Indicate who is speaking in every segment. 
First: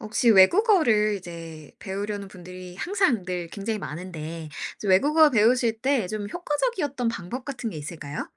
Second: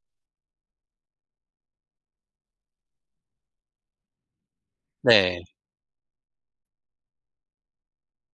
Speaker 1: 혹시 외국어를 이제 배우려는 분들이 항상 늘 굉장히 많은데 이제 외국어
Speaker 2: 네.
Speaker 1: 배우실 때 좀 효과적이었던 방법 같은 게 있을까요?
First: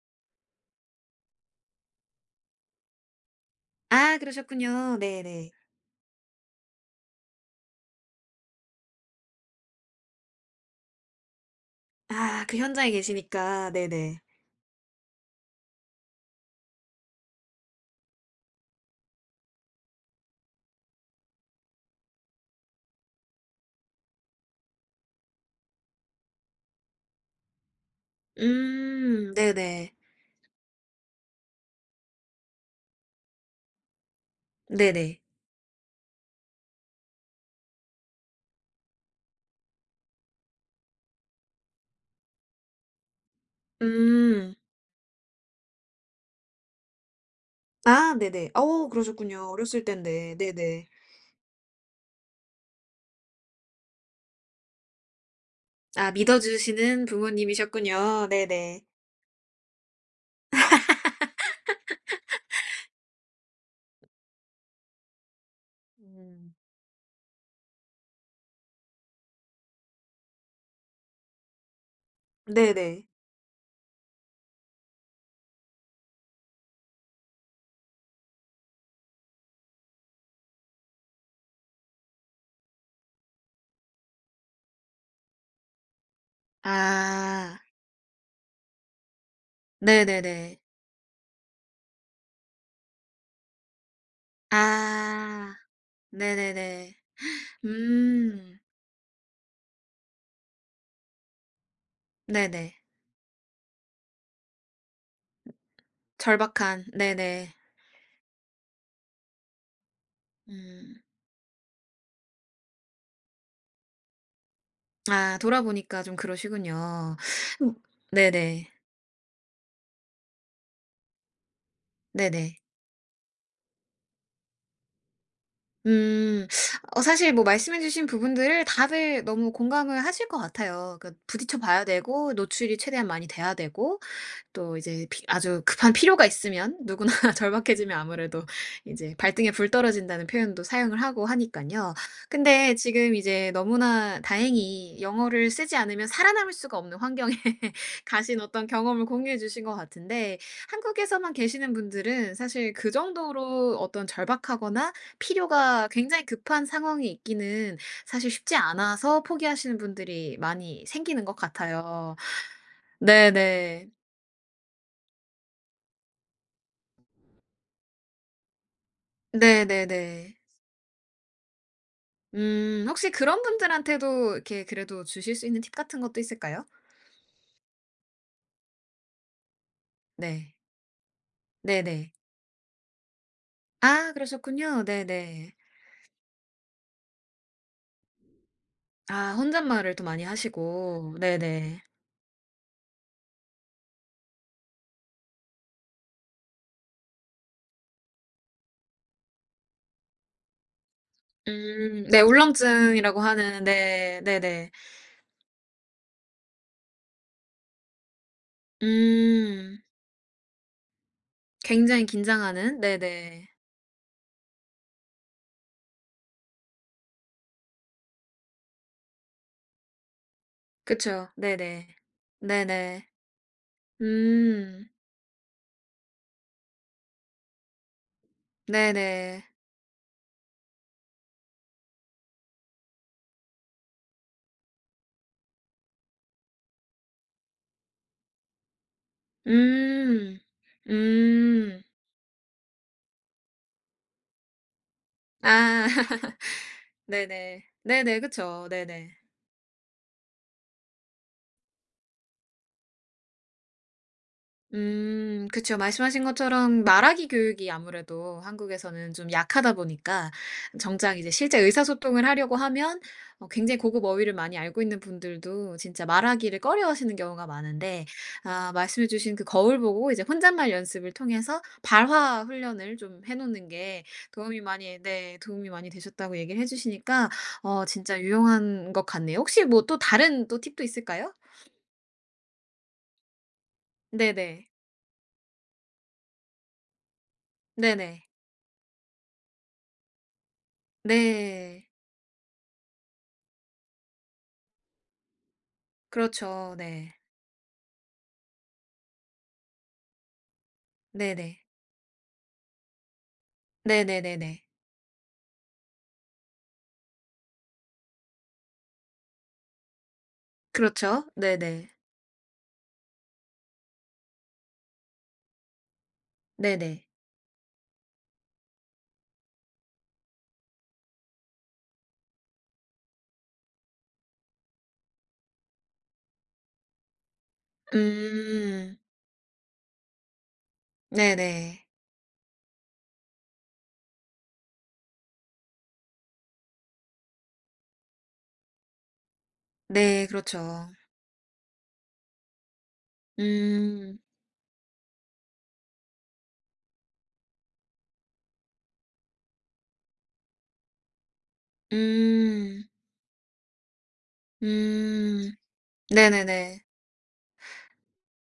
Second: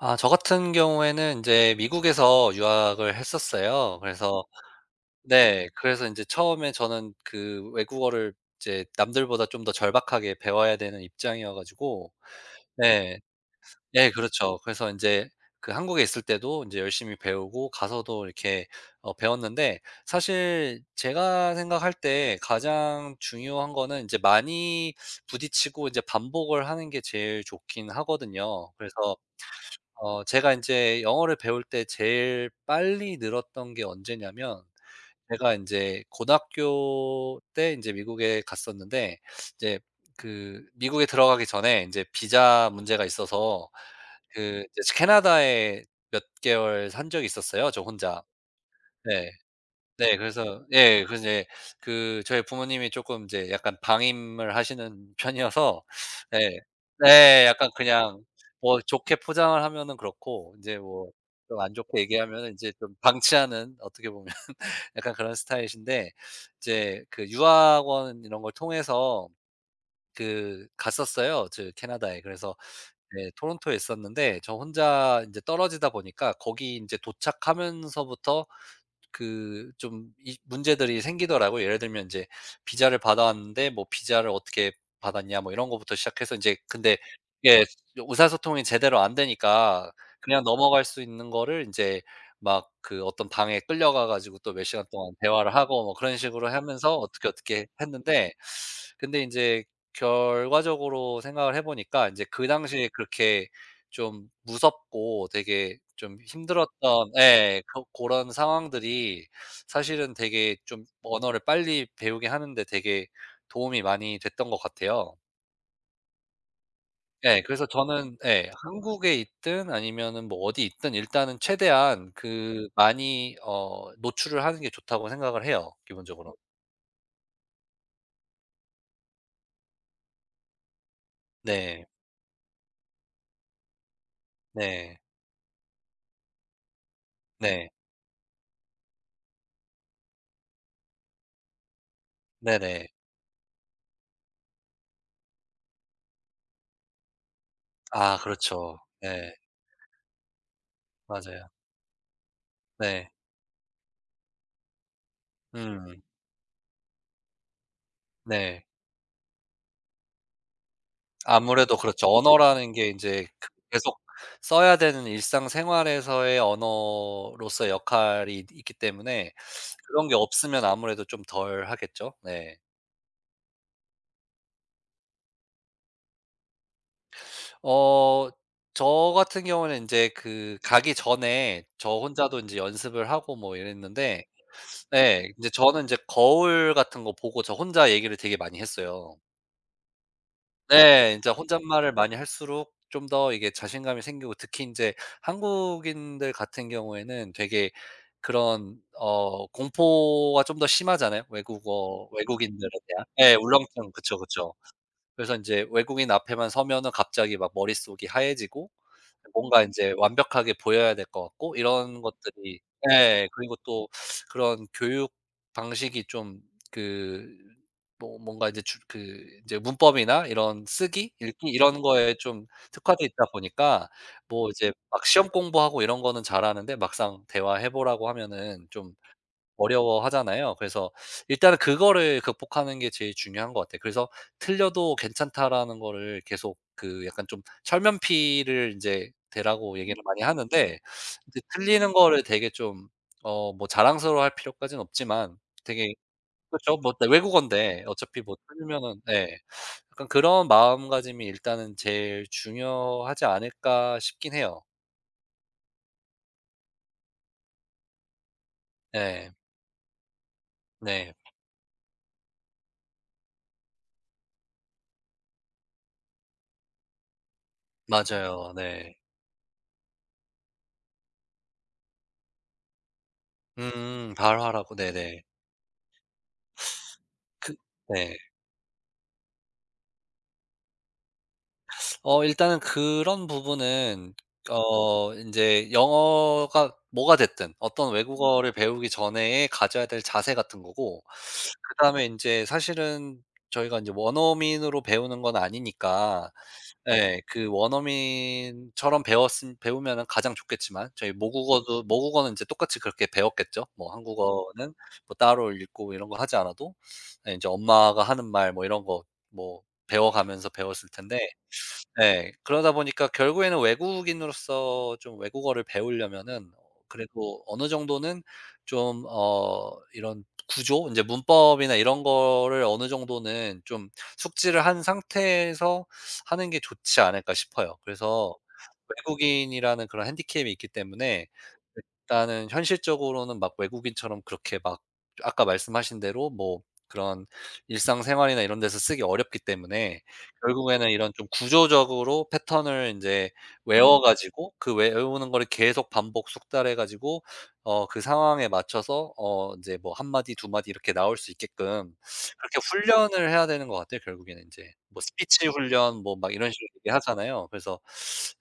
Speaker 2: 아, 저 같은 경우에는 이제 미국에서 유학을 했었어요.
Speaker 1: 아
Speaker 2: 그래서
Speaker 1: 그러셨군요. 네네.
Speaker 2: 네. 그래서 이제 처음에 저는 그 외국어를 이제 남들보다 좀 더 절박하게 배워야 되는 입장이어 가지고
Speaker 1: 아 그 현장에
Speaker 2: 네.
Speaker 1: 계시니까.
Speaker 2: 네,
Speaker 1: 네네.
Speaker 2: 그렇죠. 그래서 이제 그 한국에 있을 때도 이제 열심히 배우고 가서도 이렇게 배웠는데, 사실 제가 생각할 때 가장 중요한 거는 이제 많이 부딪히고 이제 반복을 하는 게 제일 좋긴 하거든요. 그래서
Speaker 1: 네네.
Speaker 2: 제가 이제 영어를 배울 때 제일 빨리 늘었던 게 언제냐면,
Speaker 1: 네네.
Speaker 2: 제가 이제 고등학교 때 이제 미국에 갔었는데, 이제 그 미국에 들어가기 전에 이제 비자 문제가 있어서
Speaker 1: 음.
Speaker 2: 그 이제 캐나다에 몇 개월 산 적이 있었어요, 저
Speaker 1: 아
Speaker 2: 혼자.
Speaker 1: 네네. 어
Speaker 2: 네.
Speaker 1: 그러셨군요. 어렸을
Speaker 2: 네.
Speaker 1: 땐데.
Speaker 2: 그래서
Speaker 1: 네네.
Speaker 2: 예. 그래서 제그 저희 부모님이 쪼끔 인제 약간 방임을 하시는 편이어서
Speaker 1: 아
Speaker 2: 예.
Speaker 1: 믿어주시는
Speaker 2: 네. 약간 그냥
Speaker 1: 부모님이셨군요. 네네.
Speaker 2: 뭐 좋게 포장을 하면은 그렇고, 인제 뭐 좀 안 좋게 얘기하면은 인제 좀 방치하는, 어떻게 보면 약간 그런 스타일이신데,
Speaker 1: 음.
Speaker 2: 이제 그 유학원 이런 걸 통해서 그 갔었어요, 저 캐나다에. 그래서
Speaker 1: 네네.
Speaker 2: 네, 토론토에 있었는데 저 혼자 인제 떨어지다 보니까 거기 인제 도착하면서부터 그 좀 이 문제들이 생기더라고요. 예를 들면 이제 비자를 받아왔는데, 뭐 "비자를 어떻게 받았냐?" 뭐 이런 거부터 시작해서 이제, 근데
Speaker 1: 아
Speaker 2: 예, 의사소통이 제대로 안 되니까 그냥
Speaker 1: 네네네.
Speaker 2: 넘어갈 수 있는 거를 인제 막 그 어떤 방에 끌려가 가지고 또 몇 시간 동안
Speaker 1: 아
Speaker 2: 대화를 하고 뭐 그런 식으로
Speaker 1: 네네네.
Speaker 2: 하면서 어떻게, 어떻게 했는데,
Speaker 1: 음.
Speaker 2: 근데 인제 결과적으로 생각을 해 보니까 인제 그
Speaker 1: 네네.
Speaker 2: 당시에 그렇게 좀 무섭고 되게 좀
Speaker 1: 절박한.
Speaker 2: 힘들었던,
Speaker 1: 네네.
Speaker 2: 예. 런 상황들이 사실은 되게 좀
Speaker 1: 음.
Speaker 2: 언어를 빨리 배우게 하는데 되게 도움이 많이 됐던 것 같아요.
Speaker 1: 아 돌아보니까 좀 그러시군요.
Speaker 2: 예. 그래서
Speaker 1: 음
Speaker 2: 저는 예,
Speaker 1: 네네.
Speaker 2: 한국에 있든 아니면은 뭐 어디 있든 일단은 최대한
Speaker 1: 네네.
Speaker 2: 그 많이 노출을 하는 게 좋다고 생각을 해요, 기본적으로.
Speaker 1: 음. 어 사실 뭐 말씀해 주신 부분들을 다들 너무 공감을 하실 것 같아요. 그러니까 부딪혀 봐야
Speaker 2: 네.
Speaker 1: 되고 노출이 최대한 많이 돼야 되고 또
Speaker 2: 네.
Speaker 1: 이제 피 아주 급한 필요가 있으면 누구나
Speaker 2: 네.
Speaker 1: 절박해지면 아무래도 이제 "발등에 불 떨어진다."는 표현도 사용을 하고 하니까요. 근데
Speaker 2: 네네.
Speaker 1: 지금 이제 너무나 다행히 영어를 쓰지 않으면 살아남을 수가 없는 환경에
Speaker 2: 아,
Speaker 1: 가신 어떤
Speaker 2: 그렇죠.
Speaker 1: 경험을
Speaker 2: 네.
Speaker 1: 공유해 주신 것 같은데 한국에서만
Speaker 2: 맞아요.
Speaker 1: 계시는 분들은 사실 그
Speaker 2: 네.
Speaker 1: 정도로 어떤 절박하거나 필요가
Speaker 2: 음.
Speaker 1: 굉장히 급한 상황이 있기는 사실 쉽지
Speaker 2: 네.
Speaker 1: 않아서 포기하시는 분들이 많이 생기는 것
Speaker 2: 아무래도 그렇죠.
Speaker 1: 같아요.
Speaker 2: 언어라는 게 이제 그
Speaker 1: 네네.
Speaker 2: 계속 써야 되는 일상생활에서의 언어로서의 역할이 있 있기 때문에,
Speaker 1: 네네네.
Speaker 2: 그런 게 없으면 아무래도 좀 덜 하겠죠. 네.
Speaker 1: 혹시 그런 분들한테도 이렇게 그래도 주실 수 있는 팁 같은 것도 있을까요?
Speaker 2: 어 저 같은 경우는 이제
Speaker 1: 네.
Speaker 2: 그 가기 전에 저
Speaker 1: 네네.
Speaker 2: 혼자도 이제 연습을 하고 뭐
Speaker 1: 아
Speaker 2: 이랬는데,
Speaker 1: 그러셨군요.
Speaker 2: 네, 이제
Speaker 1: 네네.
Speaker 2: 저는 이제 거울 같은 거 보고 저 혼자 얘기를 되게 많이 했어요.
Speaker 1: 아 혼잣말을 또 많이
Speaker 2: 네.
Speaker 1: 하시고.
Speaker 2: 인제
Speaker 1: 네네.
Speaker 2: 혼잣말을 많이 할수록 좀 더 이게 자신감이 생기고, 특히 인제 한국인들 같은 경우에는 되게 그런 공포가 좀 더 심하잖아요, 외국어
Speaker 1: 네
Speaker 2: 외국인들에 대한.
Speaker 1: 울렁증이라고
Speaker 2: 예.
Speaker 1: 하는
Speaker 2: 울렁증. 그쵸,
Speaker 1: 네
Speaker 2: 그쵸.
Speaker 1: 네네.
Speaker 2: 그래서 인제 외국인 앞에만 서면은 갑자기 막 머릿속이 하얘지고 뭔가
Speaker 1: 음
Speaker 2: 인제 완벽하게 보여야 될 것 같고 이런
Speaker 1: 굉장히
Speaker 2: 것들이,
Speaker 1: 긴장하는
Speaker 2: 예.
Speaker 1: 네네.
Speaker 2: 그리고 또 그런 교육 방식이 좀 그 뭐 뭔가 이제 주 그 인제 문법이나 이런 쓰기,
Speaker 1: 그쵸.
Speaker 2: 읽기 이런
Speaker 1: 네네.
Speaker 2: 거에 좀 특화돼
Speaker 1: 네네.
Speaker 2: 있다 보니까 뭐 이제
Speaker 1: 음
Speaker 2: 막 시험 공부하고 이런 거는 잘하는데 막상 대화해 보라고 하면은 좀
Speaker 1: 네네.
Speaker 2: 어려워하잖아요. 그래서 일단은 그거를 극복하는 게 제일 중요한 것 같아요. 그래서 "틀려도 괜찮다."라는 거를 계속 그 약간 좀 철면피를 인제 대라고 얘기를 많이
Speaker 1: 음.
Speaker 2: 하는데, 이제
Speaker 1: 음.
Speaker 2: 틀리는 거를 되게 좀 뭐 자랑스러워할 필요까지는 없지만
Speaker 1: 아.
Speaker 2: 되게, 그쵸. 뭐 네,
Speaker 1: 네네.
Speaker 2: 외국어인데
Speaker 1: 네네.
Speaker 2: 어차피 뭐
Speaker 1: 그쵸.
Speaker 2: 틀리면은,
Speaker 1: 네네.
Speaker 2: 예. 약간 그런 마음가짐이 일단은 제일 중요하지 않을까 싶긴 해요.
Speaker 1: 그쵸. 말씀하신 것처럼 말하기 교육이 아무래도 한국에서는 좀
Speaker 2: 네.
Speaker 1: 약하다 보니까
Speaker 2: 네.
Speaker 1: 정작 이제 실제 의사소통을 하려고 하면 어 굉장히 고급 어휘를 많이 알고 있는 분들도 진짜 말하기를 꺼려하시는 경우가 많은데
Speaker 2: 맞아요.
Speaker 1: 아
Speaker 2: 네.
Speaker 1: 말씀해 주신 그 거울 보고 이제 혼잣말 연습을 통해서 발화 훈련을 좀 해 놓는 게
Speaker 2: 음.
Speaker 1: 도움이
Speaker 2: 발화라고.
Speaker 1: 많이
Speaker 2: 네네.
Speaker 1: 네 도움이 많이 되셨다고 얘기를 해 주시니까
Speaker 2: 그
Speaker 1: 어
Speaker 2: 네.
Speaker 1: 진짜 유용한 것 같네요. 혹시 뭐 또 다른 또 팁도 있을까요?
Speaker 2: 일단은 그런 부분은
Speaker 1: 네네.
Speaker 2: 인제 영어가 뭐가 됐든 어떤
Speaker 1: 네네.
Speaker 2: 외국어를 배우기 전에 가져야 될 자세 같은 거고,
Speaker 1: 네.
Speaker 2: 그다음에 인제 사실은 저희가 인제 원어민으로 배우는 건 아니니까,
Speaker 1: 그렇죠. 네.
Speaker 2: 예. 그 원어민처럼 배웠음 배우면은 가장 좋겠지만, 저희
Speaker 1: 네네.
Speaker 2: 모국어도 모국어는 이제 똑같이 그렇게 배웠겠죠. 뭐
Speaker 1: 네네네네.
Speaker 2: 한국어는 뭐 따로 읽고 뭐 이런 거 하지 않아도 예, 인제 엄마가 하는 말 뭐 이런 거 뭐 배워가면서 배웠을 텐데.
Speaker 1: 그렇죠. 네네.
Speaker 2: 네. 그러다 보니까 결국에는 외국인으로서 좀 외국어를 배우려면은
Speaker 1: 네네.
Speaker 2: 그래도 어느 정도는 좀 이런 구조, 인제 문법이나 이런 거를 어느 정도는 좀 숙지를 한 상태에서 하는 게 좋지 않을까 싶어요. 그래서
Speaker 1: 음.
Speaker 2: 외국인이라는 그런 핸디캡이 있기 때문에
Speaker 1: 네네.
Speaker 2: 일단은 현실적으로는 막 외국인처럼 그렇게 막 아까 말씀하신 대로 뭐 그런 일상생활이나 이런 데서 쓰기 어렵기 때문에,
Speaker 1: 네 그렇죠.
Speaker 2: 결국에는 이런 좀 구조적으로 패턴을 인제 외워
Speaker 1: 음.
Speaker 2: 가지고 그 외우는 거를 계속 반복 숙달해 가지고 그 상황에 맞춰서 인제 뭐 한 마디 두 마디 이렇게 나올 수 있게끔 그렇게
Speaker 1: 음.
Speaker 2: 훈련을 해야 되는 것 같아요, 결국에는 인제. 뭐 스피치
Speaker 1: 음.
Speaker 2: 훈련 뭐 막 이런 식으로
Speaker 1: 네네네.
Speaker 2: 얘기하잖아요. 그래서,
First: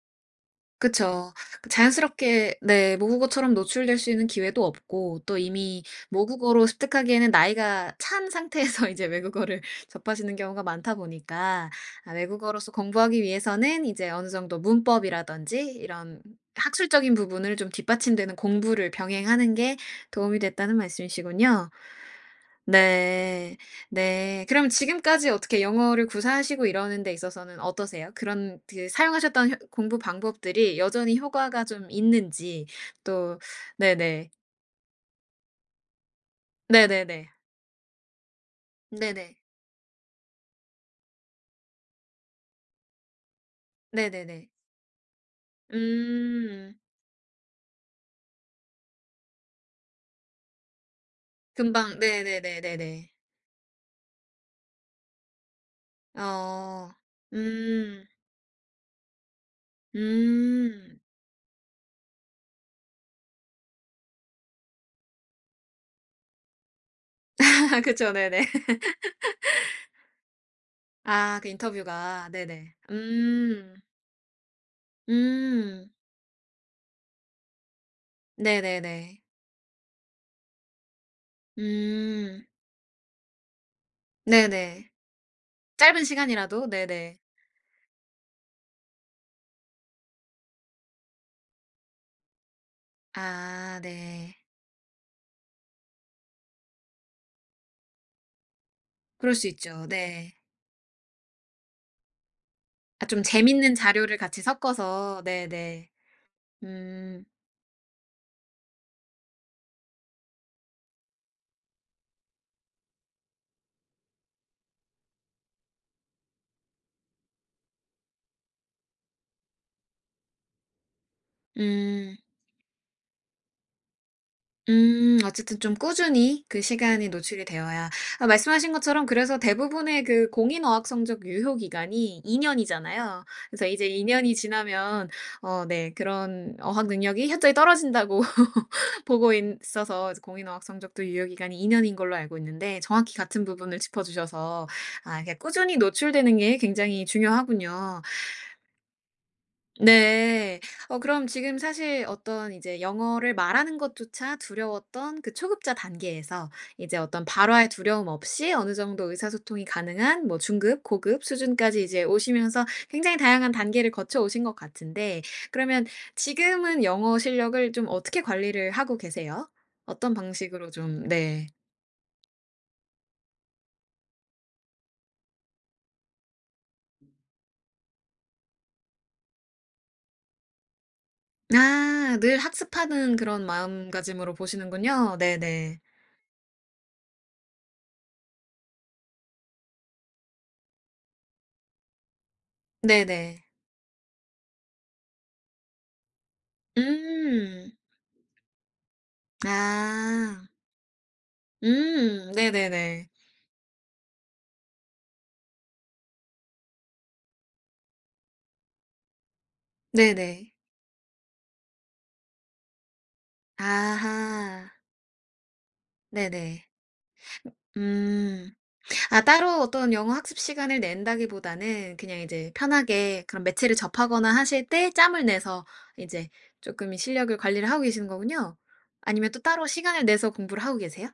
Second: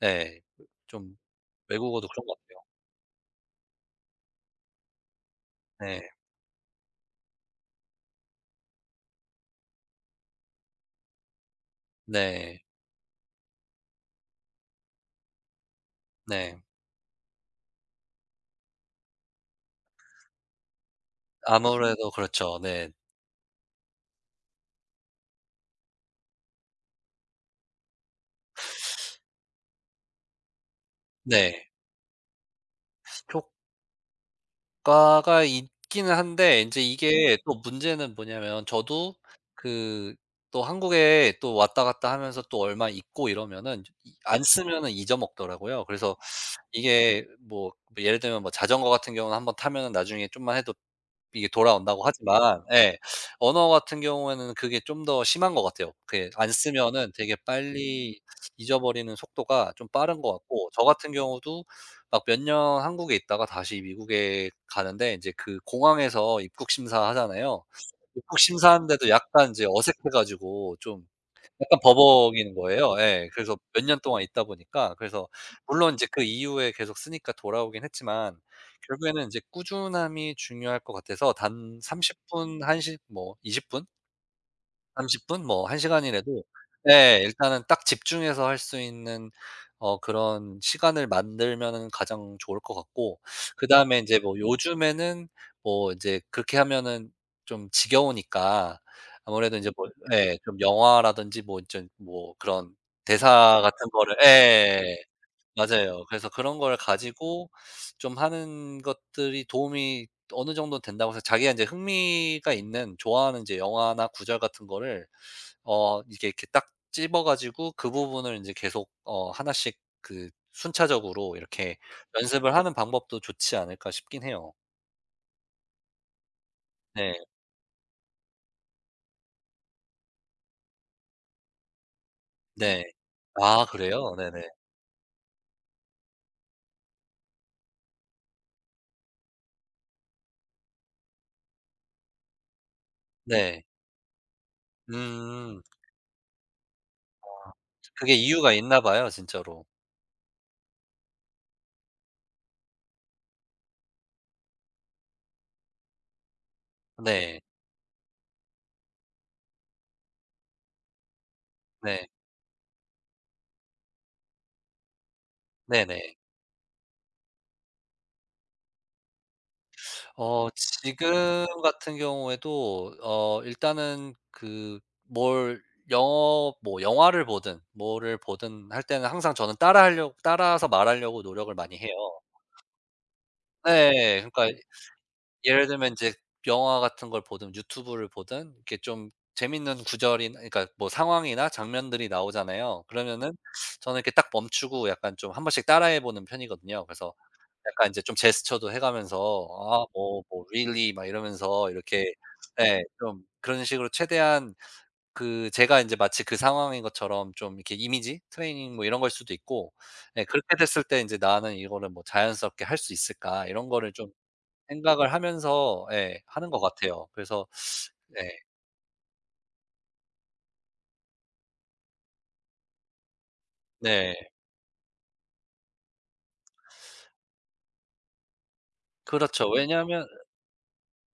Speaker 2: 예. 좀
Speaker 1: 그쵸. 그
Speaker 2: 외국어도 그런 것
Speaker 1: 자연스럽게
Speaker 2: 같아요.
Speaker 1: 네 모국어처럼 노출될 수 있는 기회도 없고 또 이미
Speaker 2: 네.
Speaker 1: 모국어로 습득하기에는 나이가 찬 상태에서 이제 외국어를 접하시는 경우가 많다 보니까 아
Speaker 2: 네.
Speaker 1: 외국어로서 공부하기 위해서는 이제 어느 정도 문법이라든지 이런
Speaker 2: 네.
Speaker 1: 학술적인 부분을 좀 뒷받침되는 공부를 병행하는 게 도움이 됐다는 말씀이시군요.
Speaker 2: 아무래도 그렇죠. 네.
Speaker 1: 네. 네. 그럼 지금까지 어떻게 영어를 구사하시고 이러는 데 있어서는 어떠세요? 그런 그 사용하셨던 효 공부 방법들이 여전히 효과가
Speaker 2: 네.
Speaker 1: 좀 있는지 또 네네.
Speaker 2: 효과가 있기는 한데 인제, 네.
Speaker 1: 네네네.
Speaker 2: 이게 또 문제는 뭐냐면, 저도
Speaker 1: 네네.
Speaker 2: 그 또 한국에 또 왔다 갔다 하면서 또 얼마 있고 이러면은 이 안, 네,
Speaker 1: 네네네.
Speaker 2: 쓰면은 잊어먹더라고요. 그래서
Speaker 1: 음.
Speaker 2: 이게 뭐 예를 들면 뭐 자전거 같은 경우는 한번 타면은 나중에 좀만 해도 이게
Speaker 1: 금방
Speaker 2: 돌아온다고 하지만, 예.
Speaker 1: 네네네네네.
Speaker 2: 언어 같은 경우에는 그게 좀 더 심한 것 같아요. 그게 안
Speaker 1: 어.
Speaker 2: 쓰면은 되게
Speaker 1: 음.
Speaker 2: 빨리 잊어버리는 속도가 좀 빠른 것 같고, 저
Speaker 1: 음.
Speaker 2: 같은 경우도 막 몇 년 한국에 있다가 다시 미국에 가는데 인제 그 공항에서 입국 심사하잖아요.
Speaker 1: 그쵸.
Speaker 2: 입국
Speaker 1: 네네.
Speaker 2: 심사하는데도 약간 이제 어색해 가지고 좀
Speaker 1: 아 그
Speaker 2: 약간
Speaker 1: 인터뷰가.
Speaker 2: 버벅이는
Speaker 1: 네네.
Speaker 2: 거예요. 예. 그래서
Speaker 1: 음.
Speaker 2: 몇 년 동안 있다 보니까, 그래서
Speaker 1: 음.
Speaker 2: 물론 인제 그 이후에 계속 쓰니까 돌아오긴 했지만,
Speaker 1: 네네네.
Speaker 2: 결국에는 인제 꾸준함이 중요할 것 같아서 단 30
Speaker 1: 음.
Speaker 2: 분, 1 시, 뭐 20 분?
Speaker 1: 네네.
Speaker 2: 30분, 뭐 1
Speaker 1: 짧은
Speaker 2: 시간이라도,
Speaker 1: 시간이라도? 네네.
Speaker 2: 예, 일단은 딱 집중해서 할 수 있는 그런 시간을 만들면은 가장 좋을 것 같고,
Speaker 1: 아
Speaker 2: 그다음에 인제
Speaker 1: 네.
Speaker 2: 뭐 요즘에는 뭐 인제 그렇게 하면은 좀 지겨우니까
Speaker 1: 그럴 수
Speaker 2: 아무래도 인제
Speaker 1: 있죠.
Speaker 2: 뭐
Speaker 1: 네.
Speaker 2: 예, 좀 영화라든지 뭐 인제 뭐 그런
Speaker 1: 아 좀
Speaker 2: 대사
Speaker 1: 재밌는
Speaker 2: 같은 거를,
Speaker 1: 자료를 같이
Speaker 2: 예.
Speaker 1: 섞어서 네네.
Speaker 2: 맞아요. 그래서 그런 걸
Speaker 1: 음.
Speaker 2: 가지고 좀 하는 것들이 도움이 어느 정도 된다고 해서, 자기가 인제 흥미가 있는 좋아하는 인제 영화나 구절 같은 거를 이게 이렇게 딱 집어 가지고 그 부분을 이제 계속 하나씩 그 순차적으로 이렇게
Speaker 1: 음.
Speaker 2: 연습을 하는 방법도 좋지 않을까 싶긴 해요.
Speaker 1: 어쨌든 좀 꾸준히 그 시간이
Speaker 2: 네.
Speaker 1: 노출이 되어야 아 말씀하신 것처럼 그래서 대부분의 그 공인어학 성적 유효 기간이 2년
Speaker 2: 네.
Speaker 1: 년이잖아요. 그래서
Speaker 2: 아,
Speaker 1: 이제
Speaker 2: 그래요?
Speaker 1: 2년 년이
Speaker 2: 네네.
Speaker 1: 지나면 어 네 그런 어학 능력이 현저히 떨어진다고 보고 있어서 이제 공인어학 성적도 유효 기간이 2년 년인 걸로 알고 있는데 정확히 같은
Speaker 2: 네.
Speaker 1: 부분을 짚어 주셔서 아 이게
Speaker 2: 음.
Speaker 1: 꾸준히 노출되는 게 굉장히 중요하군요.
Speaker 2: 그게 이유가 있나 봐요, 진짜로.
Speaker 1: 네. 어 그럼 지금 사실 어떤 이제 영어를 말하는 것조차 두려웠던 그 초급자 단계에서 이제 어떤
Speaker 2: 네.
Speaker 1: 발화의 두려움 없이 어느 정도 의사소통이 가능한 뭐 중급, 고급 수준까지 이제
Speaker 2: 네.
Speaker 1: 오시면서 굉장히 다양한 단계를 거쳐 오신 것 같은데 그러면
Speaker 2: 네네.
Speaker 1: 지금은 영어 실력을 좀 어떻게 관리를 하고 계세요? 어떤 방식으로 좀
Speaker 2: 지금
Speaker 1: 네.
Speaker 2: 같은 경우에도 일단은 그 뭘, 영어 뭐 영화를 보든 뭐를 보든 할 때는 항상 저는 따라 하려 고 따라서 말하려고 노력을 많이 해요.
Speaker 1: 아 늘 학습하는 그런
Speaker 2: 네.
Speaker 1: 마음가짐으로
Speaker 2: 그러니까
Speaker 1: 보시는군요.
Speaker 2: 예를
Speaker 1: 네네.
Speaker 2: 들면 인제 영화 같은 걸 보든 유튜브를 보든 이렇게 좀 재밌는 구절이나, 그러니까 뭐 상황이나 장면들이 나오잖아요. 그러면은
Speaker 1: 네네.
Speaker 2: 저는 이렇게 딱 멈추고 약간 좀 한 번씩 따라해 보는 편이거든요. 그래서
Speaker 1: 음.
Speaker 2: 약간 인제 좀 제스처도 해 가면서 아, 뭐
Speaker 1: 아.
Speaker 2: really 막 이러면서 이렇게, 예,
Speaker 1: 네네네.
Speaker 2: 좀 그런 식으로 최대한 그 제가 인제 마치 그 상황인 것처럼 좀 이렇게 이미지 트레이닝 뭐 이런 거일 수도 있고, 예,
Speaker 1: 네네.
Speaker 2: 그렇게 됐을 때 인제 '나는 이거를 뭐 자연스럽게 할 수 있을까?' 이런 거를 좀
Speaker 1: 아하.
Speaker 2: 생각을 하면서, 예, 하는 것
Speaker 1: 네네.
Speaker 2: 같아요. 그래서 네.
Speaker 1: 음. 아 따로 어떤 영어 학습 시간을 낸다기보다는 그냥 이제 편하게 그런 매체를
Speaker 2: 네.
Speaker 1: 접하거나 하실 때 짬을 내서 이제 쪼끔이 실력을 관리를 하고 계시는 거군요. 아니면 또
Speaker 2: 그렇죠.
Speaker 1: 따로 시간을
Speaker 2: 왜냐하면
Speaker 1: 내서 공부를 하고 계세요?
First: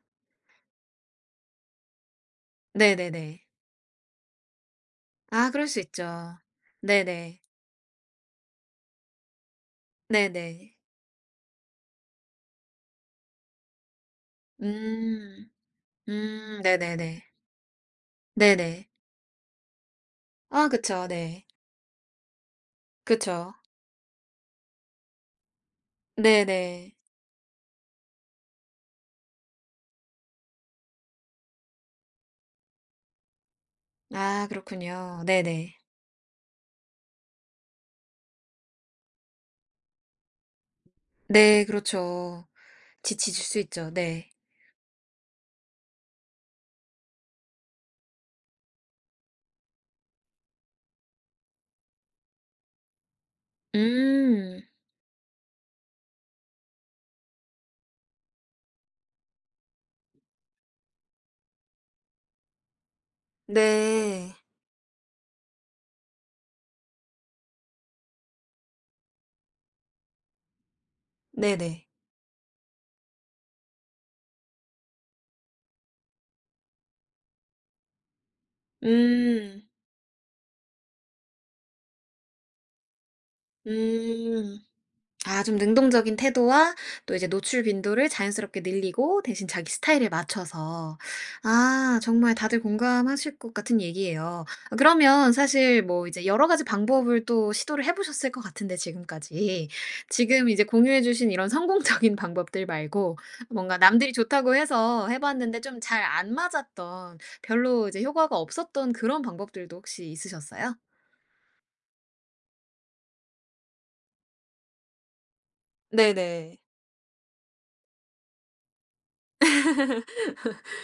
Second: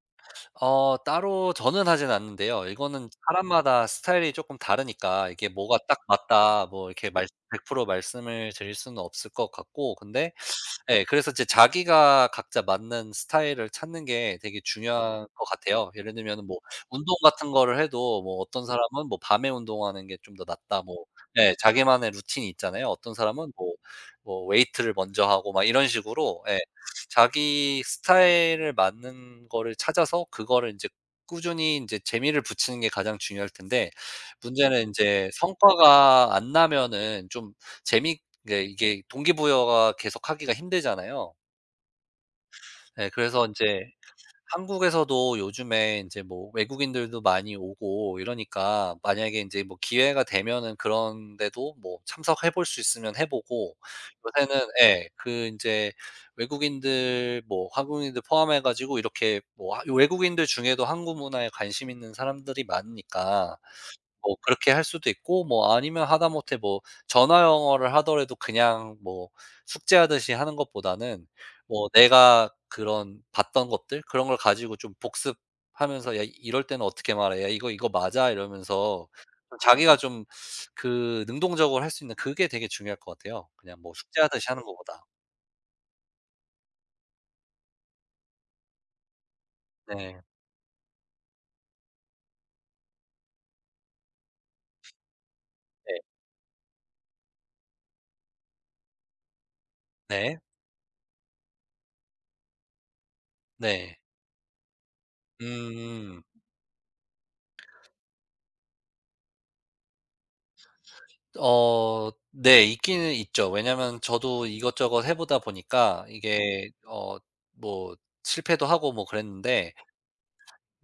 Speaker 2: 따로 저는 하진 않는데요. 이거는
Speaker 1: 네네네.
Speaker 2: 사람마다 스타일이 쪼끔 다르니까 이게
Speaker 1: 아 그럴
Speaker 2: 뭐가
Speaker 1: 수
Speaker 2: 딱
Speaker 1: 있죠.
Speaker 2: 맞다 뭐 이렇게 말씀,
Speaker 1: 네네.
Speaker 2: 100% 말씀을 드릴 수는 없을 것 같고, 근데,
Speaker 1: 네네.
Speaker 2: 예. 그래서 이제 자기가 각자 맞는 스타일을 찾는 게 되게 중요한 것
Speaker 1: 음.
Speaker 2: 같아요. 예를 들면은 뭐 운동
Speaker 1: 네네네.
Speaker 2: 같은 거를 해도 뭐 어떤
Speaker 1: 네네.
Speaker 2: 사람은 뭐 밤에 운동하는 게 좀 더
Speaker 1: 아
Speaker 2: 낫다, 뭐,
Speaker 1: 그쵸. 네.
Speaker 2: 예. 자기만의 루틴이 있잖아요. 어떤 사람은
Speaker 1: 그쵸.
Speaker 2: 뭐 웨이트를 먼저 하고 막 이런 식으로, 예.
Speaker 1: 네네.
Speaker 2: 자기 스타일을 맞는 거를 찾아서 그거를 이제 꾸준히 이제 재미를 붙이는 게 가장 중요할 텐데,
Speaker 1: 아
Speaker 2: 문제는
Speaker 1: 그렇군요.
Speaker 2: 인제
Speaker 1: 네네.
Speaker 2: 성과가 안 나면은 좀 재미가, 네, 이게 동기부여가 계속하기가 힘들잖아요.
Speaker 1: 네 그렇죠.
Speaker 2: 네,
Speaker 1: 지치실
Speaker 2: 그래서
Speaker 1: 수
Speaker 2: 인제
Speaker 1: 있죠. 네.
Speaker 2: 한국에서도 요즘에 인제 뭐 외국인들도 많이 오고 이러니까, 만약에 인제 뭐 기회가 되면은 그런 데도 뭐 참석해 볼 수 있으면 해 보고,
Speaker 1: 음.
Speaker 2: 요새는, 예, 그 인제 외국인들 뭐 한국인들 포함해 가지고 이렇게 뭐 하 외국인들 중에도 한국 문화에 관심 있는 사람들이 많으니까
Speaker 1: 네.
Speaker 2: 뭐 그렇게 할 수도 있고, 뭐 아니면 하다못해 뭐 전화 영어를 하더라도 그냥 뭐 숙제하듯이 하는 것보다는
Speaker 1: 네네.
Speaker 2: 뭐 내가 그런 봤던 것들 그런 걸 가지고 좀 복습하면서 "야 이럴 때는 어떻게 말해. 야 이거, 이거 맞아." 이러면서 좀
Speaker 1: 음.
Speaker 2: 자기가 좀 그 능동적으로 할 수 있는, 그게 되게 중요할 것 같아요. 그냥 뭐 숙제하듯이
Speaker 1: 음.
Speaker 2: 하는 것보다.
Speaker 1: 아 좀 능동적인 태도와 또 이제 노출 빈도를 자연스럽게 늘리고 대신 자기 스타일에
Speaker 2: 네.
Speaker 1: 맞춰서. 아 정말 다들 공감하실 것 같은 얘기예요. 아 그러면 사실
Speaker 2: 네.
Speaker 1: 뭐 이제 여러 가지 방법을 또 시도를 해 보셨을 것 같은데 지금까지.
Speaker 2: 네.
Speaker 1: 지금 이제 공유해 주신 이런 성공적인 방법들 말고 뭔가
Speaker 2: 네.
Speaker 1: 남들이 좋다고 해서 해 봤는데 좀 잘
Speaker 2: 음.
Speaker 1: 안 맞았던 별로 이제 효과가 없었던 그런 방법들도 혹시 있으셨어요?
Speaker 2: 네. 있기는 있죠. 왜냐면 저도 이것저것 해 보다 보니까
Speaker 1: 네네.
Speaker 2: 이게 뭐 실패도 하고 뭐 그랬는데,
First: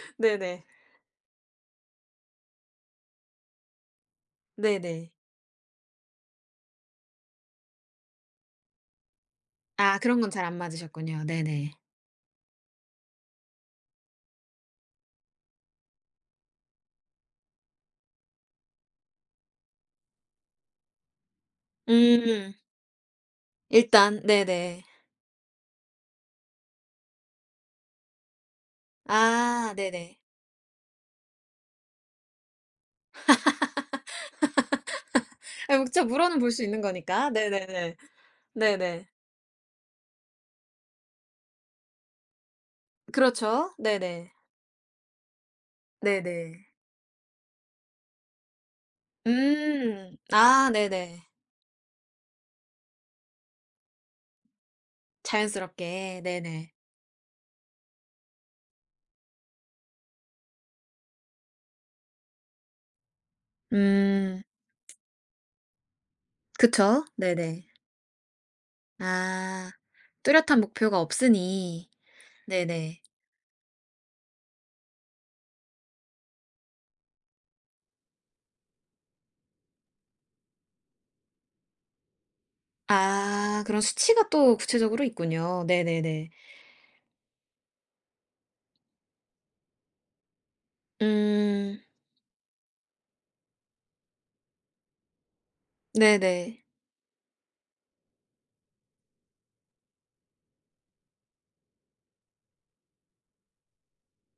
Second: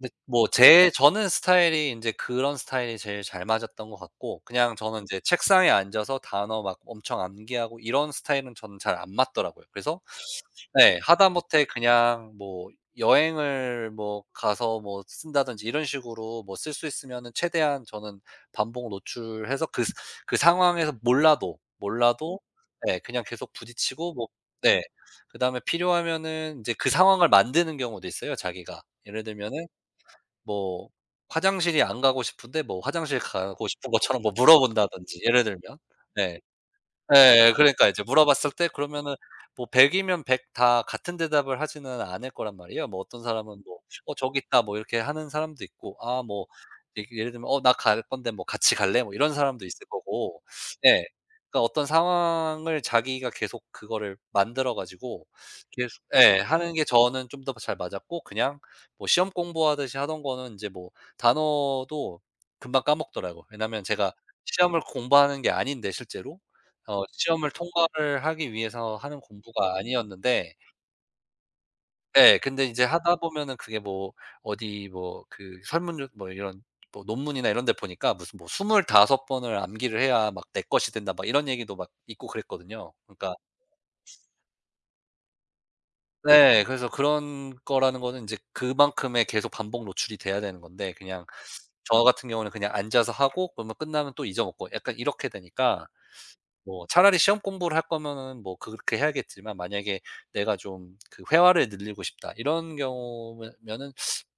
Speaker 2: 근데 뭐
Speaker 1: 네네.
Speaker 2: 제 저는 스타일이 이제 그런 스타일이 제일 잘 맞았던 것 같고, 그냥 저는 이
Speaker 1: 네네.
Speaker 2: 제 책상에 앉아서 단어 막 엄청 암기하고 이런 스타일은 저는 잘 안 맞더라고요.
Speaker 1: 아
Speaker 2: 그래서
Speaker 1: 그런 건 잘 안
Speaker 2: 네.
Speaker 1: 맞으셨군요.
Speaker 2: 하다못해
Speaker 1: 네네.
Speaker 2: 그냥 뭐 여행을 뭐 가서 뭐 쓴다든지 이런 식으로 뭐 쓸 수 있으면은 최대한 저는 반복 노출해서, 그 스 그 상황에서 몰라도, 몰라도,
Speaker 1: 음.
Speaker 2: 네, 그냥 계속 부딪히고
Speaker 1: 일단
Speaker 2: 뭐. 네.
Speaker 1: 네네.
Speaker 2: 그다음에 필요하면은 인제 그 상황을 만드는 경우도 있어요, 자기가. 예를 들면은
Speaker 1: 아 네네.
Speaker 2: 뭐 화장실이 안 가고 싶은데 뭐 화장실 가고 싶은 것처럼 뭐 물어본다든지, 예를
Speaker 1: 아
Speaker 2: 들면.
Speaker 1: 목차 물어는
Speaker 2: 네.
Speaker 1: 볼 수 있는 거니까.
Speaker 2: 예. 그러니까
Speaker 1: 네네네.
Speaker 2: 이제 물어봤을 때
Speaker 1: 네네.
Speaker 2: 그러면은, 뭐, 100 이면 100 다 같은 대답을 하지는 않을 거란 말이에요. 뭐 어떤 사람은
Speaker 1: 그렇죠.
Speaker 2: 뭐 "어
Speaker 1: 네네.
Speaker 2: 저기 있다." 뭐 이렇게 하는 사람도 있고, 아, 뭐,
Speaker 1: 네네.
Speaker 2: 예, 예를 들면 "어 나 갈 건데 뭐 같이 갈래?" 뭐 이런 사람도 있을
Speaker 1: 음.
Speaker 2: 거고.
Speaker 1: 아
Speaker 2: 예.
Speaker 1: 네네.
Speaker 2: 그러니까 어떤 상황을 자기가 계속 그거를 만들어 가지고 계속,
Speaker 1: 자연스럽게.
Speaker 2: 예,
Speaker 1: 네네.
Speaker 2: 하는 게 저는 좀 더 잘 맞았고, 그냥 뭐 시험 공부하듯이 하던 거는 인제 뭐 단어도 금방 까먹더라고요. 왜냐면 제가
Speaker 1: 음.
Speaker 2: 시험을 공부하는 게 아닌데, 실제로.
Speaker 1: 그쵸.
Speaker 2: 시험을
Speaker 1: 네네.
Speaker 2: 통과를 하기 위해서 하는
Speaker 1: 아.
Speaker 2: 공부가 아니었는데,
Speaker 1: 뚜렷한 목표가 없으니.
Speaker 2: 예, 근데 이제
Speaker 1: 네네.
Speaker 2: 하다 보면은 그게 뭐 어디 뭐 그 설문조 뭐 이런 뭐 논문이나 이런 데 보니까 무슨 뭐 25 번을 암기를 해야 막 내 것이 된다 막 이런 얘기도 막 있고 그랬거든요. 그러니까,
Speaker 1: 아 그런 수치가 또 구체적으로 있군요. 네네네.
Speaker 2: 네, 그래서 그런 거라는 거는 인제 그만큼의 계속 반복 노출이 돼야 되는 건데, 그냥
Speaker 1: 음.
Speaker 2: 저 같은 경우는 그냥 앉아서 하고 그러면 끝나면 또 잊어먹고 약간 이렇게 되니까,
Speaker 1: 네네.
Speaker 2: 뭐 차라리 시험 공부를 할 거면은 뭐 그렇게 해야겠지만, 만약에 내가 좀 그 회화를 늘리고 싶다 이런 경우면은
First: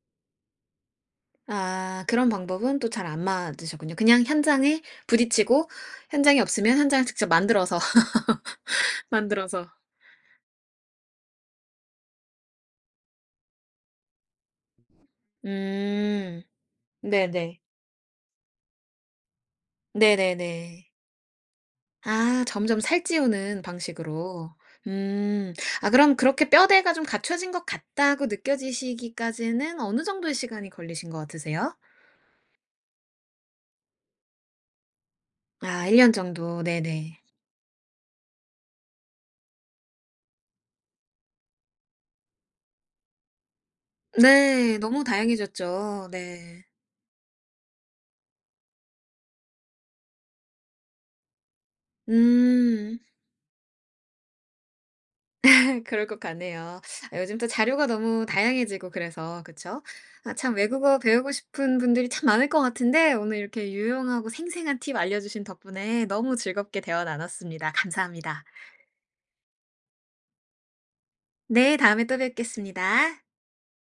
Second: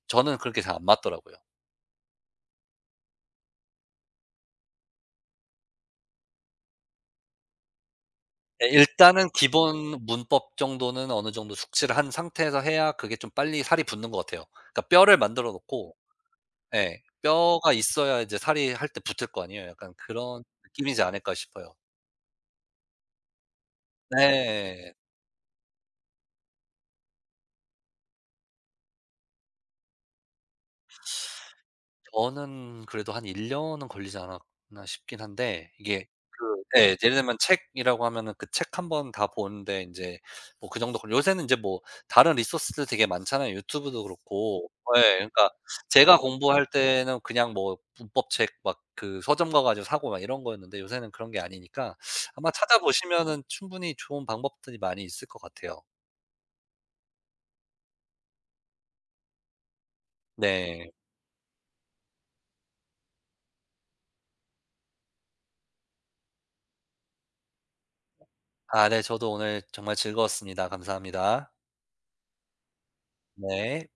Speaker 2: 저는 그렇게 잘 안 맞더라고요.
Speaker 1: 아 그런 방법은 또 잘 안 맞으셨군요. 그냥 현장에 부딪히고 현장이 없으면 현장을 직접 만들어서
Speaker 2: 예, 일단은
Speaker 1: 만들어서.
Speaker 2: 기본 문법 정도는 어느 정도 숙지를 한 상태에서 해야 그게 좀 빨리 살이 붙는 것 같아요. 그러니까 뼈를 만들어 놓고,
Speaker 1: 음.
Speaker 2: 예.
Speaker 1: 네네.
Speaker 2: 뼈가 있어야 이제 살이 할 때 붙을 거 아니에요. 약간 그런
Speaker 1: 네네네.
Speaker 2: 느낌이지 않을까 싶어요.
Speaker 1: 아 점점 살찌우는 방식으로.
Speaker 2: 네.
Speaker 1: 음. 아 그럼 그렇게 뼈대가 좀 갖춰진 것 같다고 느껴지시기까지는 어느 정도의 시간이 걸리신 것 같으세요?
Speaker 2: 저는 그래도 한 1 년은 걸리지 않았나 싶긴 한데,
Speaker 1: 아 1
Speaker 2: 이게
Speaker 1: 년
Speaker 2: 그,
Speaker 1: 정도.
Speaker 2: 예, 예를
Speaker 1: 네네.
Speaker 2: 들면 책이라고 하면은 그 책 한 권 다 보는데 인제 뭐 그 정도 걸, 요새는 인제 뭐 다른 리소스들 되게 많잖아요. 유튜브도 그렇고.
Speaker 1: 네.
Speaker 2: 예,
Speaker 1: 너무
Speaker 2: 그러니까
Speaker 1: 다양해졌죠.
Speaker 2: 제가
Speaker 1: 네.
Speaker 2: 공부할 때는 그냥 뭐 문법책 막 그 서점 가 가지고 사고 막 이런 거였는데, 요새는 그런 게 아니니까 아마
Speaker 1: 음.
Speaker 2: 찾아보시면은 충분히 좋은 방법들이 많이 있을 것 같아요.
Speaker 1: 그럴 것 같네요. 아 요즘 또 자료가 너무 다양해지고 그래서 그쵸? 아 참
Speaker 2: 네.
Speaker 1: 외국어 배우고 싶은 분들이 참 많을 것 같은데 오늘 이렇게 유용하고 생생한 팁 알려주신 덕분에 너무 즐겁게 대화 나눴습니다. 감사합니다.
Speaker 2: 아네, 저도 오늘 정말 즐거웠습니다. 감사합니다.
Speaker 1: 네, 다음에 또 뵙겠습니다.
Speaker 2: 네.